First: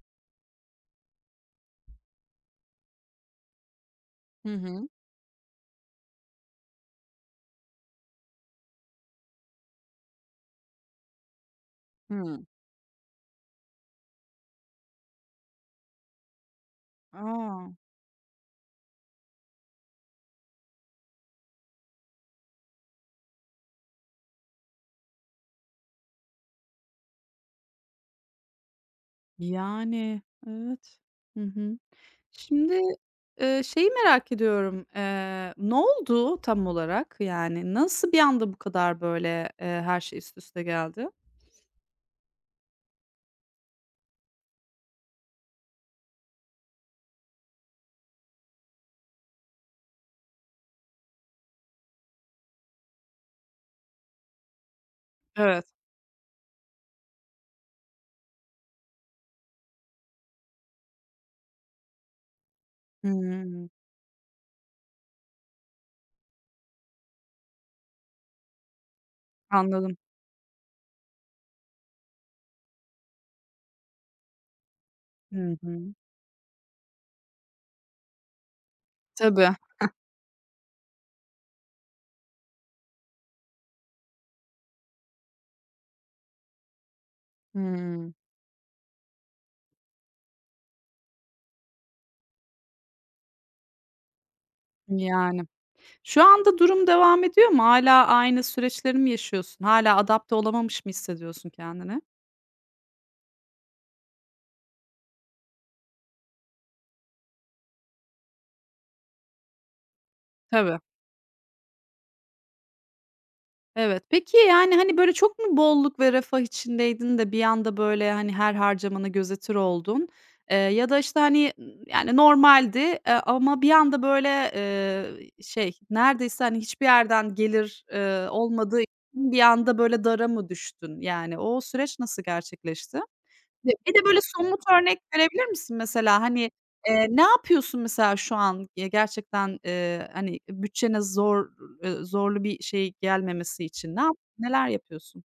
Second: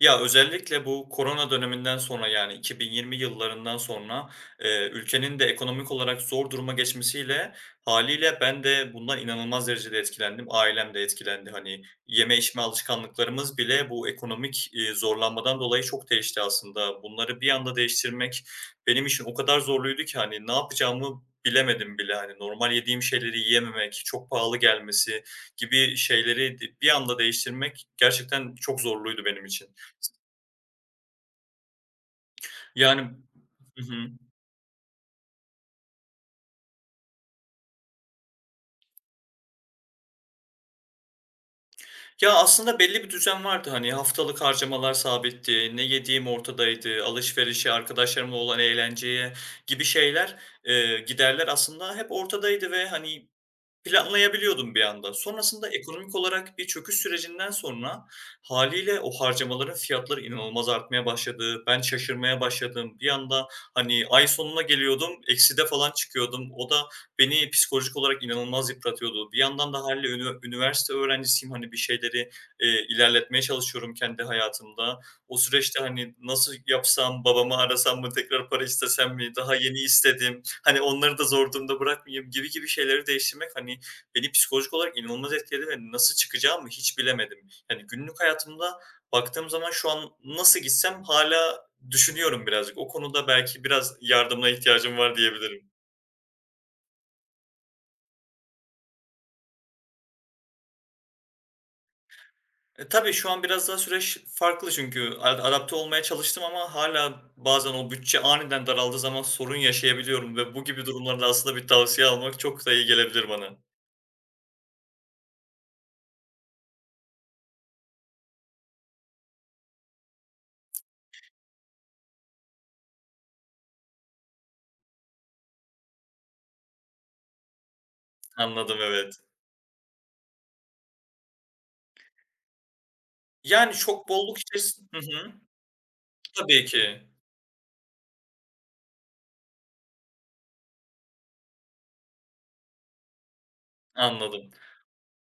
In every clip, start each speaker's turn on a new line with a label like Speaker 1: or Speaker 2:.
Speaker 1: Ya, özellikle bu korona döneminden sonra, yani 2020 yıllarından sonra,
Speaker 2: Hı hı.
Speaker 1: ülkenin de ekonomik olarak zor duruma geçmesiyle haliyle ben de bundan inanılmaz derecede etkilendim. Ailem de etkilendi. Hani, yeme
Speaker 2: Hıı.
Speaker 1: içme alışkanlıklarımız bile bu ekonomik, zorlanmadan dolayı çok değişti aslında. Bunları bir
Speaker 2: A!
Speaker 1: anda değiştirmek benim için o kadar zorluydu ki, hani, ne yapacağımı bilemedim bile. Hani, normal yediğim şeyleri yiyememek, çok pahalı gelmesi gibi şeyleri bir anda değiştirmek gerçekten çok zorluydu benim için.
Speaker 2: Yani, evet. Hı hı. Şimdi,
Speaker 1: Yani. Hı
Speaker 2: şeyi
Speaker 1: hı.
Speaker 2: merak ediyorum, ne oldu tam olarak? Yani nasıl bir anda bu kadar böyle, her şey üst üste geldi?
Speaker 1: Ya, aslında belli bir düzen vardı. Hani, haftalık harcamalar sabitti, ne yediğim ortadaydı, alışverişe, arkadaşlarımla olan eğlenceye gibi şeyler, giderler aslında hep ortadaydı ve, hani, planlayabiliyordum bir anda.
Speaker 2: Evet.
Speaker 1: Sonrasında ekonomik olarak bir çöküş sürecinden sonra hâliyle o harcamaların fiyatları inanılmaz artmaya başladı. Ben şaşırmaya başladım. Bir anda,
Speaker 2: Hımm.
Speaker 1: hani, ay sonuna geliyordum, ekside falan çıkıyordum. O da beni psikolojik olarak inanılmaz yıpratıyordu. Bir yandan da
Speaker 2: Anladım.
Speaker 1: hâliyle üniversite öğrencisiyim. Hani, bir şeyleri, ilerletmeye çalışıyorum kendi hayatımda. O
Speaker 2: Hı
Speaker 1: süreçte,
Speaker 2: hı.
Speaker 1: hani, nasıl yapsam, babamı arasam mı, tekrar para istesem mi,
Speaker 2: Tabii.
Speaker 1: daha yeni istedim. Hani onları da zor durumda bırakmayayım gibi gibi şeyleri değiştirmek, hani, beni psikolojik olarak inanılmaz etkiledi ve nasıl çıkacağımı hiç bilemedim. Yani
Speaker 2: Hımm.
Speaker 1: günlük hayatımda baktığım zaman şu an nasıl gitsem hâlâ düşünüyorum birazcık. O konuda belki biraz yardımına ihtiyacım var
Speaker 2: Yani.
Speaker 1: diyebilirim.
Speaker 2: Şu anda durum devam ediyor mu? Hâlâ aynı süreçleri mi yaşıyorsun? Hâlâ adapte olamamış mı hissediyorsun kendini?
Speaker 1: E, tabii şu an biraz daha süreç farklı çünkü adapte olmaya çalıştım ama hâlâ bazen o bütçe aniden daraldığı zaman sorun yaşayabiliyorum ve bu
Speaker 2: Tabii.
Speaker 1: gibi durumlarda aslında bir tavsiye almak çok da iyi gelebilir bana.
Speaker 2: Evet. Peki, yani, hani, böyle, çok mu bolluk ve refah içindeydin de bir anda, böyle, hani, her harcamanı gözetir oldun? Ya da, işte, hani, yani, normaldi, ama bir anda, böyle, şey, neredeyse, hani, hiçbir yerden gelir,
Speaker 1: Anladım,
Speaker 2: olmadığı için
Speaker 1: evet.
Speaker 2: bir anda, böyle, dara mı düştün? Yani, o süreç nasıl gerçekleşti?
Speaker 1: Yani
Speaker 2: Bir de
Speaker 1: çok
Speaker 2: böyle
Speaker 1: bolluk
Speaker 2: somut örnek
Speaker 1: Hı hı.
Speaker 2: verebilir misin mesela? Hani,
Speaker 1: Tabii ki.
Speaker 2: ne yapıyorsun mesela şu an, gerçekten, hani, bütçene zorlu bir şey gelmemesi için? Ne yap
Speaker 1: Anladım.
Speaker 2: Neler yapıyorsun?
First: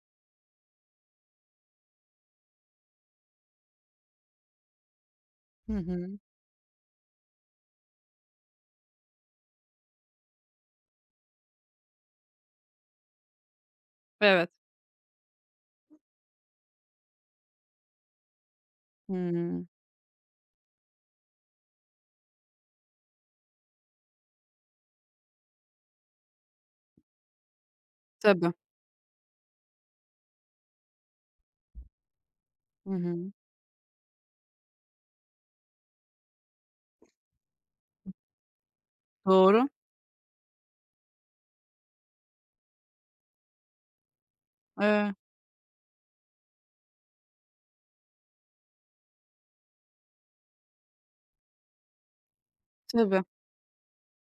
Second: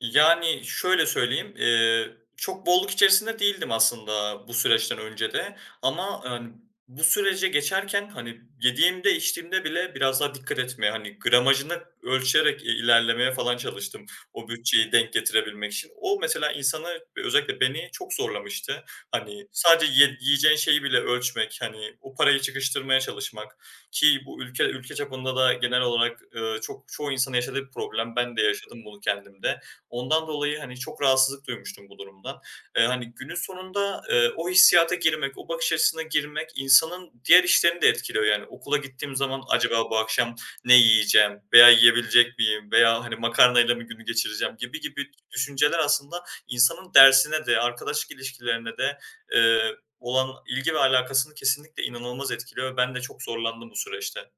Speaker 1: Yani, şöyle söyleyeyim, çok bolluk içerisinde değildim aslında bu süreçten önce de
Speaker 2: Hı hı.
Speaker 1: ama, hani, bu sürece geçerken, hani, yediğimde, içtiğimde bile biraz daha dikkat etmeye, hani, gramajını ölçerek, ilerlemeye falan çalıştım o
Speaker 2: Evet.
Speaker 1: bütçeyi denk getirebilmek için. O mesela insanı ve özellikle beni çok zorlamıştı. Hani,
Speaker 2: Hımm.
Speaker 1: sadece yiyeceğin şeyi bile ölçmek, hani, o parayı çıkıştırmaya çalışmak ki bu ülke çapında da genel olarak, çok çoğu insanın yaşadığı bir problem. Ben de
Speaker 2: Tabii.
Speaker 1: yaşadım bunu kendimde. Ondan dolayı, hani, çok rahatsızlık duymuştum bu durumdan.
Speaker 2: Hı
Speaker 1: Hani,
Speaker 2: hı.
Speaker 1: günün sonunda, o hissiyata girmek, o bakış açısına girmek insanın diğer işlerini de etkiliyor. Yani okula gittiğim zaman
Speaker 2: Doğru.
Speaker 1: acaba bu akşam ne yiyeceğim veya yiyebilecek miyim veya, hani, makarnayla mı günü geçireceğim gibi gibi
Speaker 2: Eee,
Speaker 1: düşünceler aslında insanın dersine de arkadaşlık ilişkilerine de, olan ilgi ve alakasını kesinlikle inanılmaz etkiliyor ve ben de
Speaker 2: tabii.
Speaker 1: çok zorlandım bu süreçte.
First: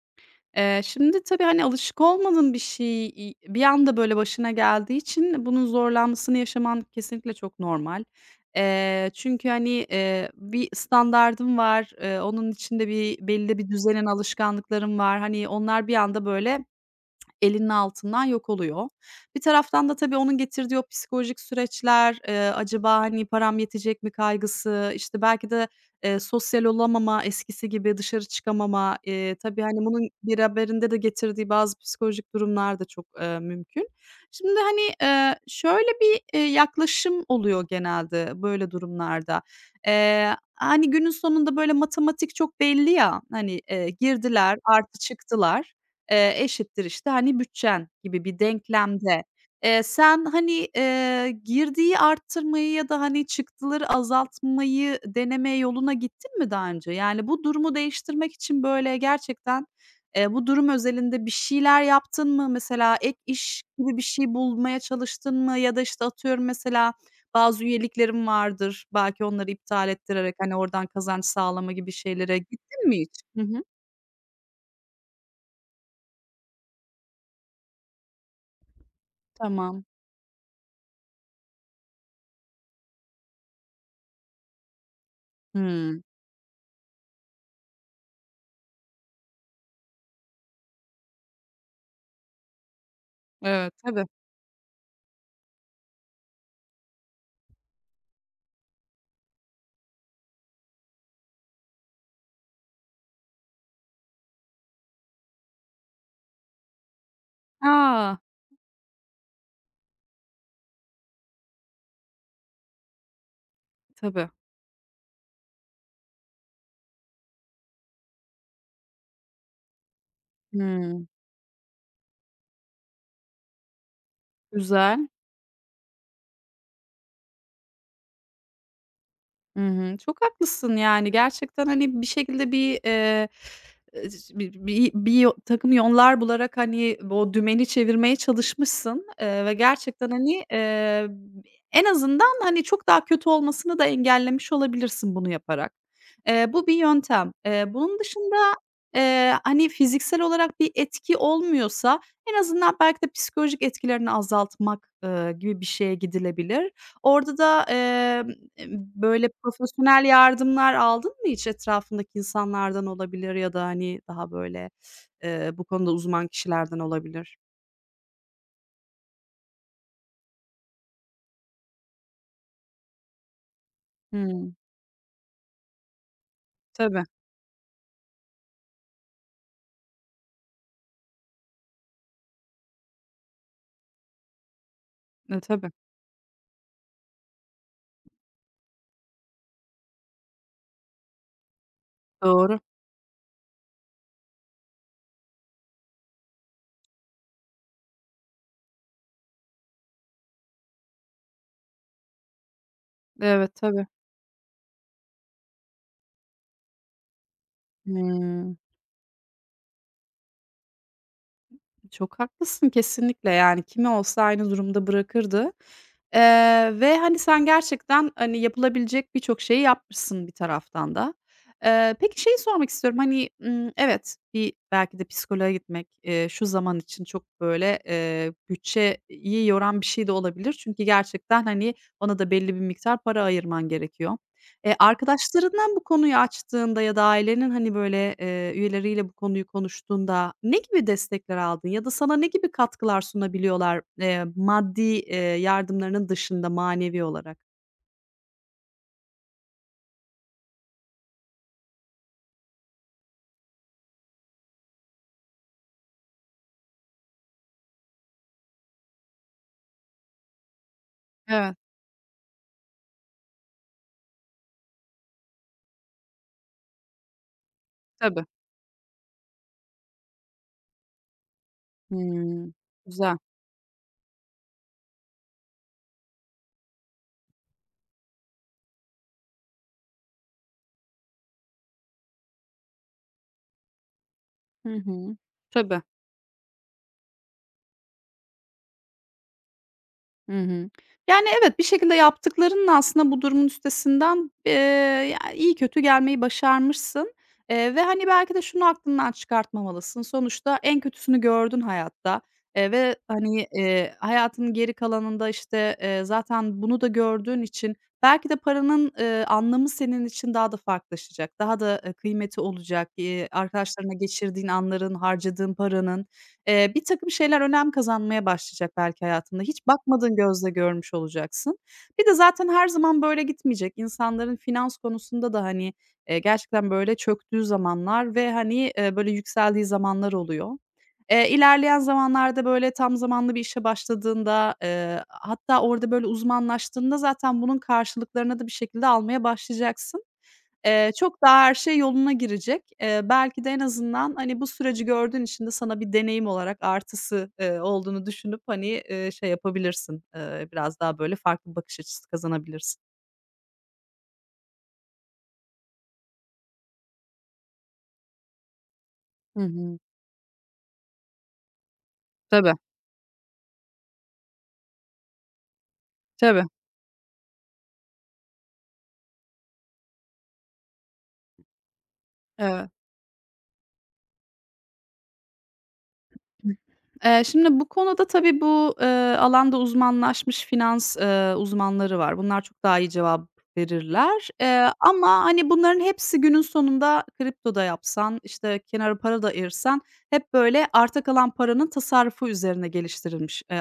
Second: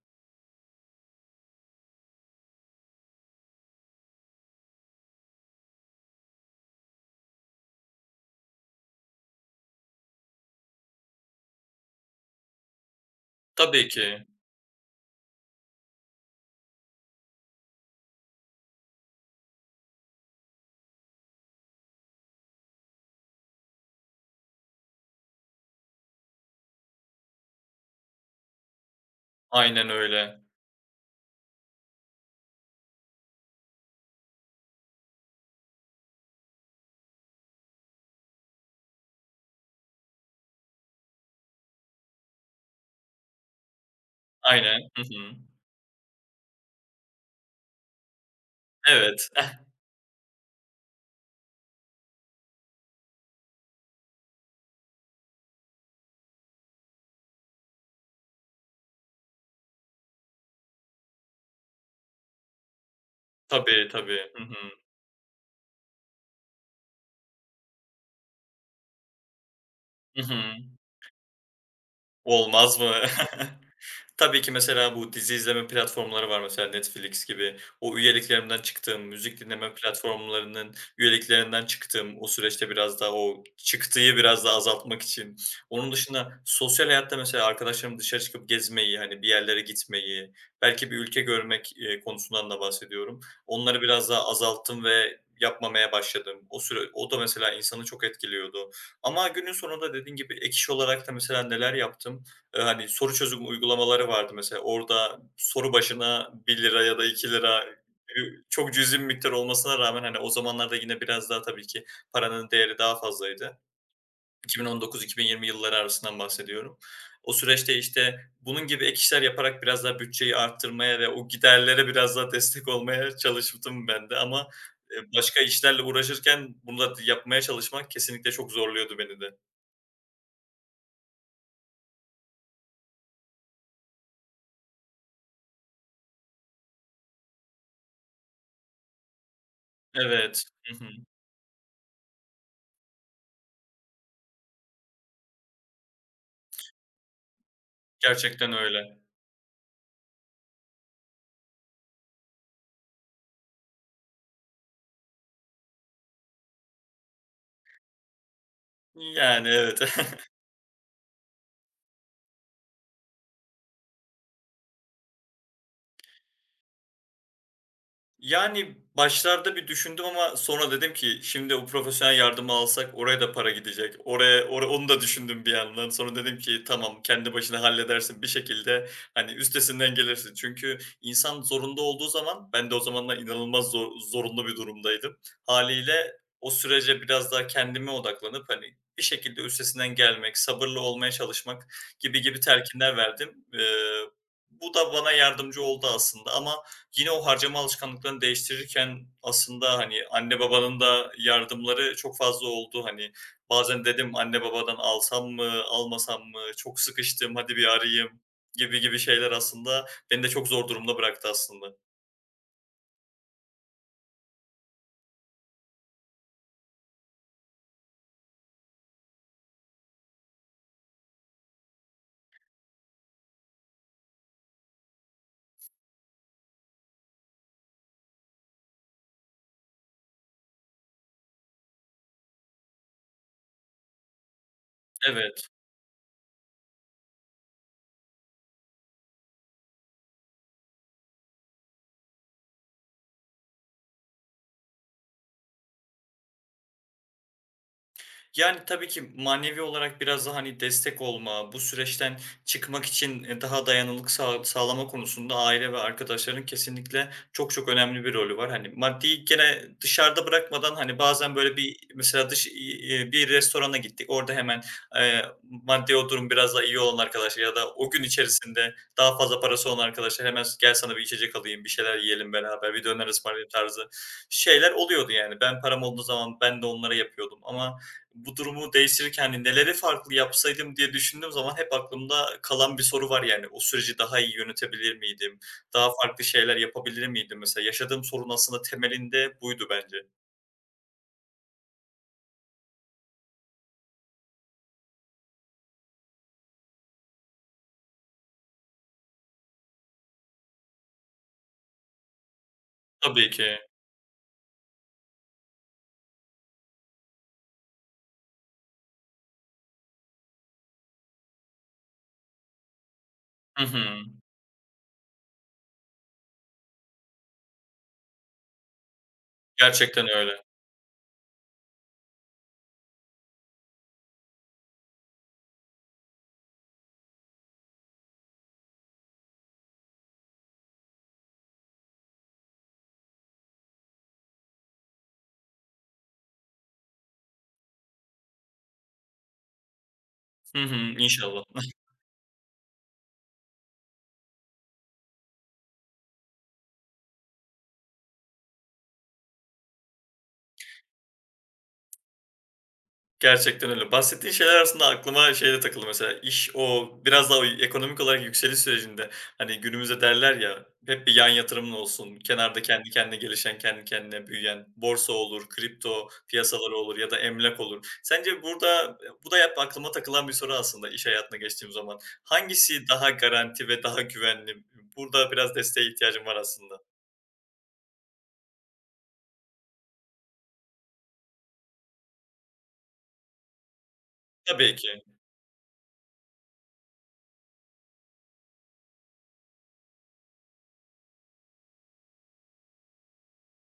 Speaker 2: Şimdi tabii, hani, alışık olmadığın bir şey, bir anda böyle başına geldiği için bunun zorlanmasını yaşaman kesinlikle çok normal. Çünkü, hani, bir standardın var, onun içinde bir belli bir
Speaker 1: Tabii
Speaker 2: düzenin,
Speaker 1: ki.
Speaker 2: alışkanlıkların var. Hani, onlar bir anda böyle elinin altından yok oluyor. Bir taraftan da tabii onun getirdiği o psikolojik süreçler, acaba, hani, param yetecek mi kaygısı, işte, belki de, sosyal olamama, eskisi gibi dışarı çıkamama, tabii, hani,
Speaker 1: Aynen
Speaker 2: bunun
Speaker 1: öyle.
Speaker 2: beraberinde de getirdiği bazı psikolojik durumlar da çok, mümkün. Şimdi, hani, şöyle bir, yaklaşım oluyor genelde böyle durumlarda. Hani, günün sonunda böyle matematik çok belli ya, hani, girdiler
Speaker 1: Aynen.
Speaker 2: artı
Speaker 1: Hı hı.
Speaker 2: çıktılar. Eşittir, işte, hani, bütçen gibi bir denklemde.
Speaker 1: Evet.
Speaker 2: Sen, hani, girdiyi arttırmayı ya da, hani, çıktıları azaltmayı deneme yoluna gittin mi daha önce? Yani, bu durumu değiştirmek için, böyle, gerçekten, bu durum özelinde bir şeyler yaptın mı? Mesela ek iş
Speaker 1: Tabii,
Speaker 2: gibi bir
Speaker 1: tabii.
Speaker 2: şey
Speaker 1: Hı hı.
Speaker 2: bulmaya çalıştın mı? Ya da, işte, atıyorum, mesela bazı üyeliklerin vardır. Belki onları iptal
Speaker 1: Hı
Speaker 2: ettirerek,
Speaker 1: hı.
Speaker 2: hani, oradan kazanç sağlama gibi şeylere
Speaker 1: Olmaz
Speaker 2: gittin
Speaker 1: mı?
Speaker 2: mi hiç? Hı hı.
Speaker 1: Tabii ki mesela bu dizi izleme platformları var mesela Netflix gibi. O üyeliklerimden çıktığım, müzik dinleme
Speaker 2: Tamam.
Speaker 1: platformlarının üyeliklerinden çıktığım, o süreçte biraz daha o çıktıyı biraz daha azaltmak için. Onun
Speaker 2: Hımm.
Speaker 1: dışında sosyal hayatta mesela arkadaşlarım dışarı çıkıp gezmeyi, hani bir yerlere gitmeyi, belki bir ülke görmek, konusundan da bahsediyorum.
Speaker 2: Evet,
Speaker 1: Onları
Speaker 2: tabii.
Speaker 1: biraz daha azalttım ve yapmamaya başladım. O süre o da mesela insanı çok etkiliyordu. Ama günün sonunda dediğin gibi ek iş olarak da mesela neler yaptım? Hani, soru çözüm uygulamaları vardı mesela. Orada soru başına bir lira ya da ₺2 TL
Speaker 2: A!
Speaker 1: gibi çok cüzi bir miktar olmasına rağmen, hani, o zamanlarda yine biraz daha tabii ki paranın değeri daha fazlaydı.
Speaker 2: Tabii.
Speaker 1: 2019-2020 yılları arasından bahsediyorum. O süreçte, işte, bunun gibi ek işler yaparak biraz daha bütçeyi arttırmaya
Speaker 2: Hımm.
Speaker 1: ve o giderlere biraz daha destek olmaya çalıştım ben de ama,
Speaker 2: Güzel.
Speaker 1: başka işlerle uğraşırken bunu da yapmaya çalışmak kesinlikle çok zorluyordu beni de.
Speaker 2: Hı hı. Çok haklısın, yani, gerçekten, hani, bir şekilde bir, eee, bi bi bir takım yollar bularak, hani, o dümeni çevirmeye çalışmışsın, ve gerçekten, hani,
Speaker 1: Evet. Hı hı.
Speaker 2: en azından, hani, çok daha kötü olmasını da engellemiş olabilirsin bunu yaparak. Bu bir yöntem. Bunun dışında,
Speaker 1: Gerçekten öyle.
Speaker 2: hani, fiziksel olarak bir etki olmuyorsa en azından belki de psikolojik etkilerini azaltmak, gibi bir şeye gidilebilir. Orada da, böyle
Speaker 1: Yani, evet.
Speaker 2: profesyonel yardımlar aldın mı hiç etrafındaki insanlardan olabilir ya da, hani, daha böyle, bu konuda uzman kişilerden olabilir?
Speaker 1: Yani, başlarda bir düşündüm ama sonra dedim ki, "Şimdi o profesyonel yardımı alsak oraya da para gidecek." Oraya
Speaker 2: Hımm.
Speaker 1: onu da düşündüm bir yandan. Sonra dedim ki, "Tamam,
Speaker 2: Tabii.
Speaker 1: kendi başına halledersin bir şekilde, hani, üstesinden gelirsin." Çünkü insan zorunda olduğu zaman ben de o zamanlar inanılmaz zorunlu bir durumdaydım.
Speaker 2: E, tabii.
Speaker 1: Haliyle o sürece biraz daha kendime odaklanıp, hani, bir şekilde üstesinden gelmek, sabırlı olmaya çalışmak gibi gibi
Speaker 2: Doğru.
Speaker 1: telkinler verdim. Bu da bana yardımcı oldu aslında ama yine o harcama alışkanlıklarını değiştirirken aslında, hani, anne babanın da yardımları çok fazla oldu. Hani,
Speaker 2: Evet,
Speaker 1: bazen
Speaker 2: tabii.
Speaker 1: dedim, anne babadan alsam mı, almasam mı, çok sıkıştım, hadi bir arayayım
Speaker 2: Hıı.
Speaker 1: gibi gibi şeyler aslında beni de çok zor durumda bıraktı aslında.
Speaker 2: Çok haklısın kesinlikle, yani, kimi olsa aynı durumda bırakırdı. Ve, hani, sen gerçekten, hani, yapılabilecek birçok şeyi yapmışsın bir taraftan da. Peki şeyi sormak istiyorum, hani, evet, bir belki de psikoloğa gitmek, şu zaman için çok, böyle, bütçeyi yoran bir şey de olabilir. Çünkü gerçekten, hani, ona da belli bir miktar para ayırman gerekiyor.
Speaker 1: Evet.
Speaker 2: Arkadaşlarından bu konuyu açtığında ya da ailenin, hani, böyle, üyeleriyle bu konuyu konuştuğunda ne gibi destekler aldın ya da sana ne gibi katkılar sunabiliyorlar, maddi, yardımlarının dışında manevi olarak?
Speaker 1: Yani, tabii ki manevi olarak biraz daha, hani, destek olma, bu süreçten çıkmak için, daha dayanıklılık sağlama konusunda aile ve arkadaşların kesinlikle çok çok önemli bir rolü var. Hani, maddeyi gene dışarıda bırakmadan, hani, bazen
Speaker 2: Evet,
Speaker 1: böyle bir mesela bir restorana gittik, orada hemen, maddi o durum biraz daha iyi olan arkadaşlar ya da o gün
Speaker 2: tabii.
Speaker 1: içerisinde daha fazla parası olan arkadaşlar hemen "Gel sana bir içecek alayım, bir şeyler yiyelim
Speaker 2: Hımm,
Speaker 1: beraber, bir döner
Speaker 2: güzel.
Speaker 1: ısmarlayayım." tarzı şeyler oluyordu yani. Ben param olduğu zaman ben de onlara yapıyordum ama bu durumu değiştirirken, hani, neleri farklı yapsaydım diye düşündüğüm zaman hep aklımda kalan bir soru var, yani. O süreci daha iyi
Speaker 2: Hı
Speaker 1: yönetebilir
Speaker 2: hı.
Speaker 1: miydim?
Speaker 2: Tabii.
Speaker 1: Daha farklı şeyler yapabilir miydim? Mesela yaşadığım sorun aslında temelinde buydu bence.
Speaker 2: Hı hı. Yani, evet, bir şekilde yaptıklarının aslında bu durumun üstesinden, ya, iyi kötü gelmeyi başarmışsın, ve, hani, belki de şunu aklından çıkartmamalısın. Sonuçta en kötüsünü gördün hayatta, ve,
Speaker 1: Tabii
Speaker 2: hani,
Speaker 1: ki.
Speaker 2: hayatının geri kalanında, işte, zaten bunu da gördüğün için belki de paranın, anlamı senin için daha da farklılaşacak. Daha da, kıymeti olacak.
Speaker 1: Hı
Speaker 2: Arkadaşlarınla
Speaker 1: hı.
Speaker 2: geçirdiğin anların, harcadığın paranın. Birtakım şeyler önem kazanmaya başlayacak belki hayatında. Hiç
Speaker 1: Gerçekten
Speaker 2: bakmadığın
Speaker 1: öyle.
Speaker 2: gözle görmüş olacaksın. Bir de zaten her zaman böyle gitmeyecek. İnsanların finans konusunda da, hani, gerçekten böyle çöktüğü zamanlar ve, hani, böyle yükseldiği zamanlar oluyor. İlerleyen zamanlarda böyle tam zamanlı bir işe başladığında, hatta orada böyle uzmanlaştığında zaten bunun karşılıklarını da bir şekilde almaya başlayacaksın.
Speaker 1: Hı hı.
Speaker 2: Çok daha
Speaker 1: İnşallah.
Speaker 2: her şey yoluna girecek. Belki de en azından, hani, bu süreci gördüğün için de sana bir deneyim olarak artısı, olduğunu düşünüp, hani, şey yapabilirsin, biraz daha böyle farklı bir bakış açısı kazanabilirsin.
Speaker 1: Gerçekten öyle. Bahsettiğin şeyler arasında aklıma şey de takıldı mesela, o biraz daha o ekonomik olarak yükseliş sürecinde,
Speaker 2: Hı
Speaker 1: hani,
Speaker 2: hı.
Speaker 1: günümüzde derler ya, hep bir yan yatırımın olsun,
Speaker 2: Tabii,
Speaker 1: kenarda kendi kendine gelişen, kendi kendine büyüyen, borsa olur, kripto
Speaker 2: tabii.
Speaker 1: piyasaları olur ya da emlak olur. Sence burada bu da hep aklıma takılan bir soru aslında iş hayatına geçtiğim zaman.
Speaker 2: Evet.
Speaker 1: Hangisi daha garanti ve daha güvenli? Burada biraz desteğe ihtiyacım var aslında.
Speaker 2: Şimdi bu konuda tabii bu, alanda uzmanlaşmış finans, uzmanları var. Bunlar çok daha iyi cevap verirler.
Speaker 1: Tabii ki.
Speaker 2: Ama, hani, bunların hepsi günün sonunda kripto da yapsan, işte, kenara para da ayırsan hep böyle arta kalan paranın tasarrufu üzerine geliştirilmiş,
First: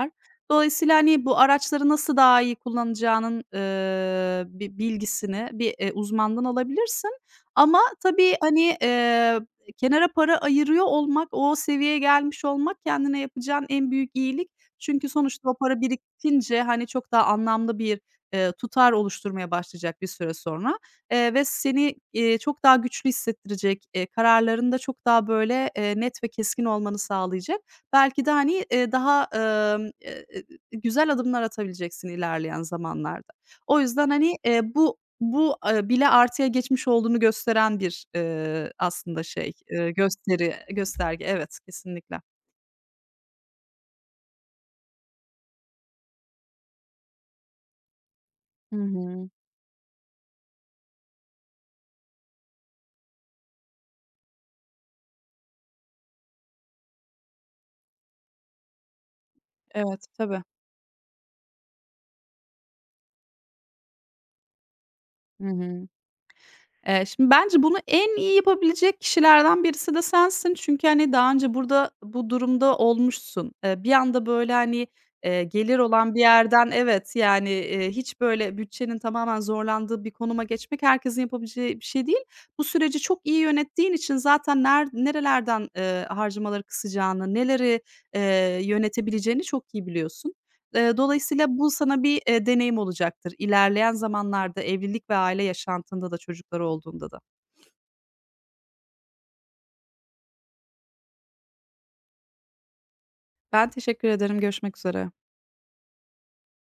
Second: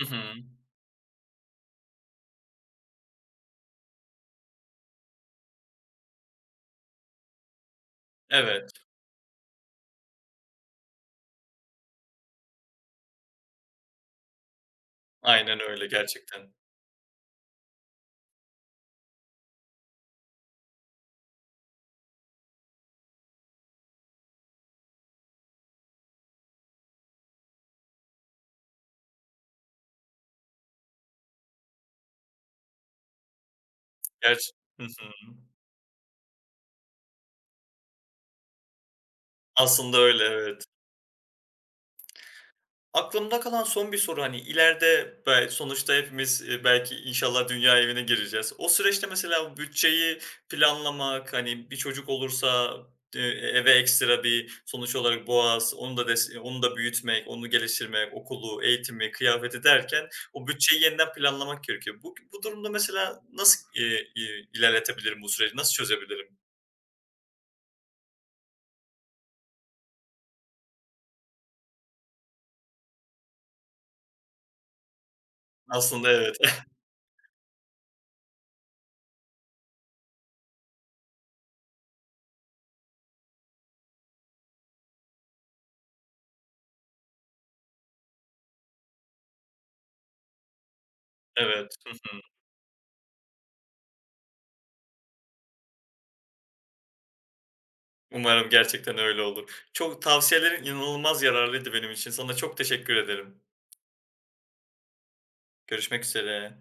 Speaker 1: Hı hı.
Speaker 2: Dolayısıyla, hani, bu araçları nasıl daha iyi kullanacağının, bilgisini bir, uzmandan alabilirsin ama tabii,
Speaker 1: Evet,
Speaker 2: hani, kenara para ayırıyor olmak, o seviyeye gelmiş olmak kendine yapacağın en büyük iyilik. Çünkü sonuçta o
Speaker 1: aynen
Speaker 2: para
Speaker 1: öyle gerçekten.
Speaker 2: birikince, hani, çok daha anlamlı bir, tutar oluşturmaya başlayacak bir süre sonra, ve seni, çok daha güçlü hissettirecek, kararlarında çok daha, böyle, net ve keskin olmanı sağlayacak. Belki de, hani, daha, güzel adımlar atabileceksin ilerleyen zamanlarda. O yüzden, hani,
Speaker 1: Gerçi. Hı hı.
Speaker 2: bu, bile artıya geçmiş olduğunu gösteren bir, aslında şey,
Speaker 1: Aslında öyle, evet.
Speaker 2: gösterge. Evet, kesinlikle.
Speaker 1: Aklımda kalan son bir soru, hani, ileride sonuçta hepimiz, belki inşallah dünya evine gireceğiz. O
Speaker 2: Hı
Speaker 1: süreçte
Speaker 2: hı.
Speaker 1: mesela bütçeyi planlamak, hani, bir çocuk olursa, eee, eve ekstra bir sonuç olarak boğaz, onu da onu da büyütmek, onu geliştirmek, okulu, eğitimi, kıyafeti
Speaker 2: Evet,
Speaker 1: derken
Speaker 2: tabii.
Speaker 1: o bütçeyi yeniden planlamak gerekiyor. Bu durumda mesela nasıl, ilerletebilirim bu
Speaker 2: Hı
Speaker 1: süreci? Nasıl
Speaker 2: hı.
Speaker 1: çözebilirim?
Speaker 2: Şimdi bence bunu en iyi yapabilecek kişilerden birisi de sensin. Çünkü, hani, daha önce burada bu durumda olmuşsun. Bir anda, böyle, hani, gelir
Speaker 1: Aslında
Speaker 2: olan bir
Speaker 1: evet.
Speaker 2: yerden evet, yani, hiç, böyle, bütçenin tamamen zorlandığı bir konuma geçmek herkesin yapabileceği bir şey değil. Bu süreci çok iyi yönettiğin için zaten nerelerden, harcamaları kısacağını, neleri, yönetebileceğini çok iyi biliyorsun. Dolayısıyla bu
Speaker 1: Evet.
Speaker 2: sana bir, deneyim olacaktır ilerleyen zamanlarda evlilik ve aile yaşantında da çocukları olduğunda da.
Speaker 1: Umarım gerçekten öyle olur. Çok tavsiyelerin inanılmaz yararlıydı benim için. Sana çok teşekkür ederim.
Speaker 2: Ben teşekkür ederim. Görüşmek üzere.
Speaker 1: Görüşmek üzere.